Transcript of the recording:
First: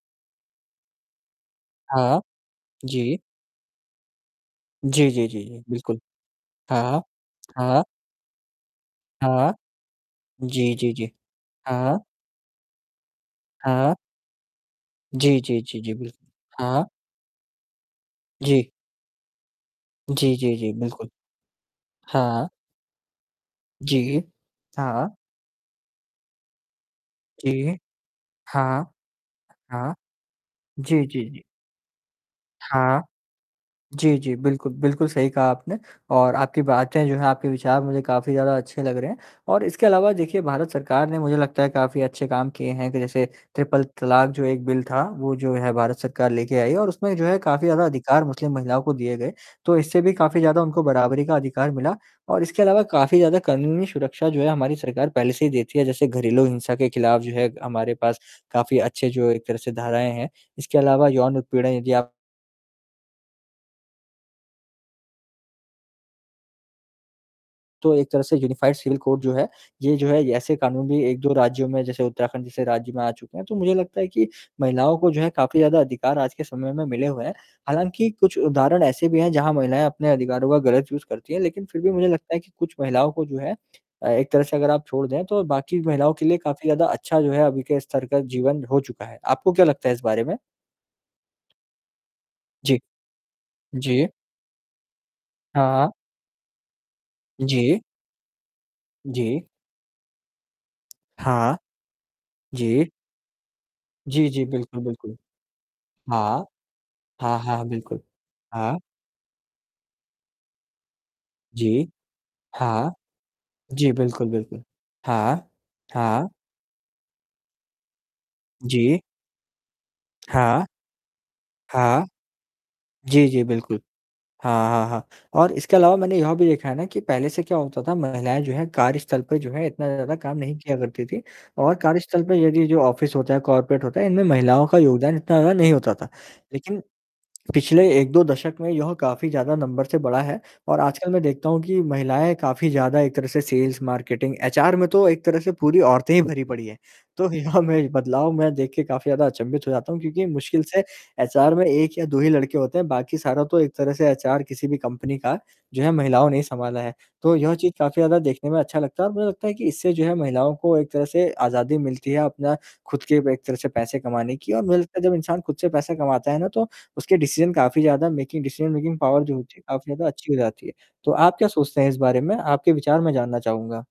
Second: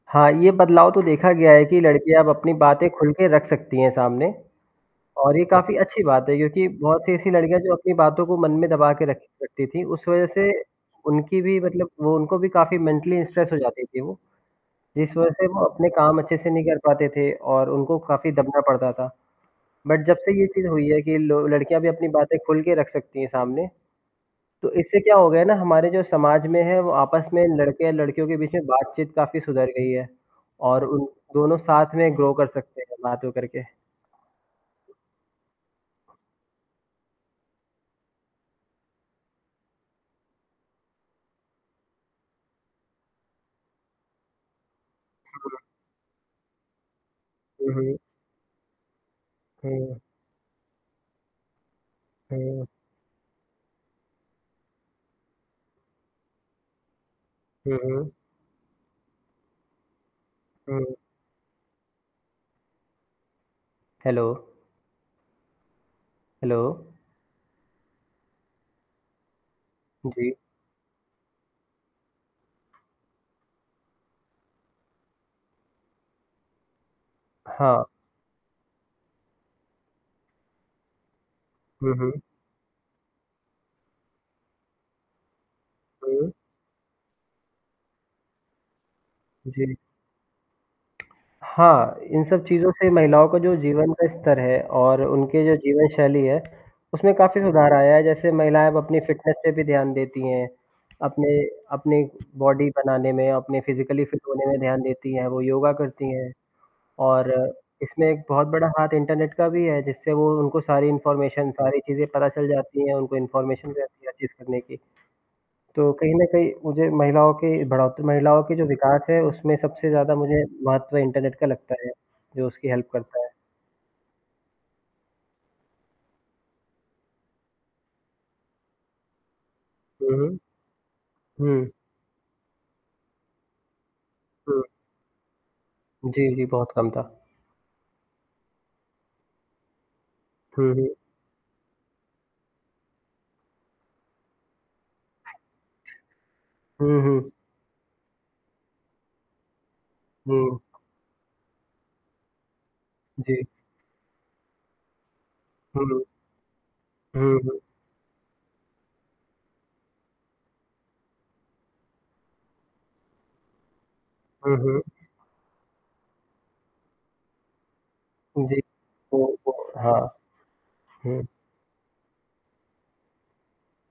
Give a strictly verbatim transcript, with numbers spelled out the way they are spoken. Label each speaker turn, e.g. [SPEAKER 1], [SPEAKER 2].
[SPEAKER 1] हाँ, ये बदलाव तो देखा गया है कि
[SPEAKER 2] हाँ।
[SPEAKER 1] लड़कियाँ अब अपनी बातें खुल
[SPEAKER 2] जी।
[SPEAKER 1] के रख सकती हैं सामने
[SPEAKER 2] जी, जी,
[SPEAKER 1] और
[SPEAKER 2] जी,
[SPEAKER 1] ये
[SPEAKER 2] जी।
[SPEAKER 1] काफ़ी
[SPEAKER 2] बिल्कुल।
[SPEAKER 1] अच्छी बात है, क्योंकि
[SPEAKER 2] हाँ।
[SPEAKER 1] बहुत से ऐसी लड़कियाँ जो
[SPEAKER 2] हाँ।
[SPEAKER 1] अपनी बातों को मन में दबा के रखे
[SPEAKER 2] हाँ।
[SPEAKER 1] रखती थीं, उस वजह से
[SPEAKER 2] जी, जी, जी।
[SPEAKER 1] उनकी भी मतलब
[SPEAKER 2] हाँ।
[SPEAKER 1] वो उनको भी काफ़ी मेंटली स्ट्रेस हो जाती
[SPEAKER 2] हाँ।
[SPEAKER 1] थीं वो, जिस वजह
[SPEAKER 2] जी,
[SPEAKER 1] से
[SPEAKER 2] जी,
[SPEAKER 1] वो
[SPEAKER 2] जी,
[SPEAKER 1] अपने
[SPEAKER 2] जी,
[SPEAKER 1] काम अच्छे से
[SPEAKER 2] बिल्कुल।
[SPEAKER 1] नहीं कर
[SPEAKER 2] हाँ।
[SPEAKER 1] पाते थे, और उनको काफ़ी दबना
[SPEAKER 2] जी।
[SPEAKER 1] पड़ता था। बट जब
[SPEAKER 2] जी,
[SPEAKER 1] से ये
[SPEAKER 2] जी,
[SPEAKER 1] चीज़
[SPEAKER 2] जी।
[SPEAKER 1] हुई है
[SPEAKER 2] बिल्कुल।
[SPEAKER 1] कि लो लड़कियाँ अपनी बातें
[SPEAKER 2] हाँ।
[SPEAKER 1] खुल के रख सकती हैं सामने,
[SPEAKER 2] जी।
[SPEAKER 1] तो इससे
[SPEAKER 2] हाँ।
[SPEAKER 1] क्या हो गया है ना हमारे जो समाज में है वो आपस में
[SPEAKER 2] जी।
[SPEAKER 1] लड़के और लड़कियों के बीच में
[SPEAKER 2] हाँ।
[SPEAKER 1] बातचीत काफ़ी सुधर गई
[SPEAKER 2] हाँ।
[SPEAKER 1] है और उन
[SPEAKER 2] जी, जी, जी।
[SPEAKER 1] दोनों साथ में ग्रो कर सकते हैं
[SPEAKER 2] हाँ।
[SPEAKER 1] बात तो करके।
[SPEAKER 2] जी, जी। बिल्कुल, बिल्कुल सही कहा आपने और आपकी बातें जो हैं, आपके विचार मुझे काफ़ी ज़्यादा अच्छे लग रहे हैं और इसके अलावा देखिए, भारत सरकार ने मुझे लगता है काफ़ी अच्छे काम किए हैं कि जैसे ट्रिपल तलाक़, जो एक बिल था, वो जो
[SPEAKER 1] हुँ।
[SPEAKER 2] है भारत सरकार लेके आई और उसमें जो है काफ़ी
[SPEAKER 1] हुँ,
[SPEAKER 2] ज़्यादा
[SPEAKER 1] हुँ।
[SPEAKER 2] अधिकार मुस्लिम महिलाओं को दिए गए। तो इससे
[SPEAKER 1] हुँ।
[SPEAKER 2] भी काफ़ी ज़्यादा उनको बराबरी का अधिकार मिला और इसके
[SPEAKER 1] हाँ।
[SPEAKER 2] अलावा काफ़ी ज़्यादा कानूनी सुरक्षा जो है हमारी सरकार पहले से ही देती है, जैसे घरेलू हिंसा के ख़िलाफ़ जो है
[SPEAKER 1] हुँ,
[SPEAKER 2] हमारे
[SPEAKER 1] हुँ।
[SPEAKER 2] पास काफ़ी अच्छे जो एक तरह से धाराएँ हैं, इसके
[SPEAKER 1] हुँ।
[SPEAKER 2] अलावा यौन उत्पीड़न यदि आप
[SPEAKER 1] हेलो। हेलो।
[SPEAKER 2] तो एक तरह से यूनिफाइड जो है। ये जो है ये
[SPEAKER 1] जी।
[SPEAKER 2] ऐसे कानून भी एक दो राज्यों में जैसे उत्तराखंड जैसे राज्य में आ चुके हैं। तो मुझे लगता है कि महिलाओं को जो है काफ़ी ज़्यादा अधिकार आज के समय में मिले हुए हैं।
[SPEAKER 1] हाँ।
[SPEAKER 2] हालाँकि कुछ उदाहरण ऐसे भी हैं, जहाँ महिलाएँ अपने अधिकारों का गलत यूज़ करती हैं लेकिन फिर भी
[SPEAKER 1] हुँ,
[SPEAKER 2] मुझे
[SPEAKER 1] हुँ।
[SPEAKER 2] लगता है कि कुछ महिलाओं को जो है अ, एक तरह से अगर आप छोड़ दें, तो बाकी महिलाओं के
[SPEAKER 1] हुँ।
[SPEAKER 2] लिए काफ़ी ज़्यादा अच्छा जो है अभी के स्तर का जीवन हो चुका है। आपको क्या
[SPEAKER 1] जी।
[SPEAKER 2] लगता है इस बारे में?
[SPEAKER 1] हाँ, इन सब चीज़ों
[SPEAKER 2] जी।
[SPEAKER 1] से महिलाओं का जो जीवन
[SPEAKER 2] जी।
[SPEAKER 1] का स्तर है और उनके जो
[SPEAKER 2] हाँ, हाँ।
[SPEAKER 1] जीवनशैली है, उसमें काफ़ी सुधार
[SPEAKER 2] जी।
[SPEAKER 1] आया है जैसे महिलाएँ अब अपनी फिटनेस
[SPEAKER 2] जी।
[SPEAKER 1] पे भी ध्यान देती हैं, अपने
[SPEAKER 2] हाँ।
[SPEAKER 1] अपने बॉडी
[SPEAKER 2] जी।
[SPEAKER 1] बनाने में, अपने फिजिकली फिट
[SPEAKER 2] जी, जी।
[SPEAKER 1] होने में
[SPEAKER 2] बिल्कुल,
[SPEAKER 1] ध्यान देती
[SPEAKER 2] बिल्कुल।
[SPEAKER 1] हैं, वो योगा करती हैं।
[SPEAKER 2] हाँ।
[SPEAKER 1] और
[SPEAKER 2] हाँ, हाँ, बिल्कुल।
[SPEAKER 1] इसमें एक बहुत बड़ा
[SPEAKER 2] हाँ।
[SPEAKER 1] हाथ इंटरनेट का भी है जिससे वो उनको सारी इन्फॉर्मेशन, सारी
[SPEAKER 2] जी।
[SPEAKER 1] चीज़ें पता चल जाती
[SPEAKER 2] हाँ।
[SPEAKER 1] हैं, उनको इन्फॉर्मेशन भी
[SPEAKER 2] जी,
[SPEAKER 1] [unintelligible]
[SPEAKER 2] बिल्कुल,
[SPEAKER 1] चीज़ करने
[SPEAKER 2] बिल्कुल।
[SPEAKER 1] की।
[SPEAKER 2] हाँ।
[SPEAKER 1] तो कहीं न
[SPEAKER 2] हाँ।
[SPEAKER 1] कहीं मुझे महिलाओं के बढ़ोत महिलाओं के जो
[SPEAKER 2] जी।
[SPEAKER 1] विकास है, उसमें सबसे ज़्यादा मुझे
[SPEAKER 2] हाँ।
[SPEAKER 1] महत्व इंटरनेट का लगता है,
[SPEAKER 2] हाँ।
[SPEAKER 1] जो उसकी हेल्प करता
[SPEAKER 2] जी,
[SPEAKER 1] है।
[SPEAKER 2] जी, बिल्कुल। हाँ, हाँ, हाँ। और इसके अलावा मैंने यह भी देखा है ना, कि पहले से क्या होता था महिलाएँ जो हैं कार्यस्थल पे जो है इतना
[SPEAKER 1] हुँ,
[SPEAKER 2] ज़्यादा
[SPEAKER 1] हुँ।
[SPEAKER 2] काम नहीं किया करती थी
[SPEAKER 1] हुँ।
[SPEAKER 2] और कार्यस्थल पे यदि जो ऑफ़िस होता है, कॉर्पोरेट होता है, इनमें
[SPEAKER 1] हुँ।
[SPEAKER 2] महिलाओं का योगदान इतना ज़्यादा नहीं होता था।
[SPEAKER 1] जी, जी। बहुत
[SPEAKER 2] लेकिन
[SPEAKER 1] कम था।
[SPEAKER 2] पिछले एक दो दशक में यह काफ़ी ज़्यादा नंबर से बढ़ा है,
[SPEAKER 1] हुँ,
[SPEAKER 2] और
[SPEAKER 1] हुँ।
[SPEAKER 2] आजकल मैं देखता हूँ कि, महिलाएँ काफ़ी ज़्यादा एक तरह से सेल्स-मार्केटिंग एचआर में तो एक तरह से पूरी औरतें ही भरी पड़ी हैं।
[SPEAKER 1] हुँ,
[SPEAKER 2] तो
[SPEAKER 1] हुँ।
[SPEAKER 2] यहाँ में बदलाव मैं देख के काफ़ी ज़्यादा अचंभित हो जाता हूँ, क्योंकि
[SPEAKER 1] हुँ।
[SPEAKER 2] मुश्किल से एचआर में एक या दो ही लड़के होते हैं, बाकी
[SPEAKER 1] जी।
[SPEAKER 2] सारा तो एक तरह से एचआर किसी भी कंपनी का जो है,
[SPEAKER 1] हुँ।
[SPEAKER 2] महिलाओं ने ही सँभाला है। तो
[SPEAKER 1] हुँ,
[SPEAKER 2] यह
[SPEAKER 1] हुँ।
[SPEAKER 2] चीज़ काफ़ी ज़्यादा देखने में अच्छा लगता है और मुझे लगता है कि इससे जो है महिलाओं को एक तरह से आज़ादी मिलती है अपना खुद के एक तरह से पैसे कमाने की
[SPEAKER 1] हुँ,
[SPEAKER 2] और मुझे
[SPEAKER 1] हुँ।
[SPEAKER 2] लगता है जब इंसान खुद से पैसे कमाता है ना, तो उसके डिसीज़न काफ़ी ज़्यादा मेकिंग
[SPEAKER 1] जी।
[SPEAKER 2] डिसीज़न, मेकिंग पावर जो होती है, काफ़ी ज़्यादा
[SPEAKER 1] हाँ।
[SPEAKER 2] अच्छी हो जाती है। तो
[SPEAKER 1] हुँ।
[SPEAKER 2] आप क्या सोचते हैं इस बारे में? आपके विचार मैं जानना चाहूँगा।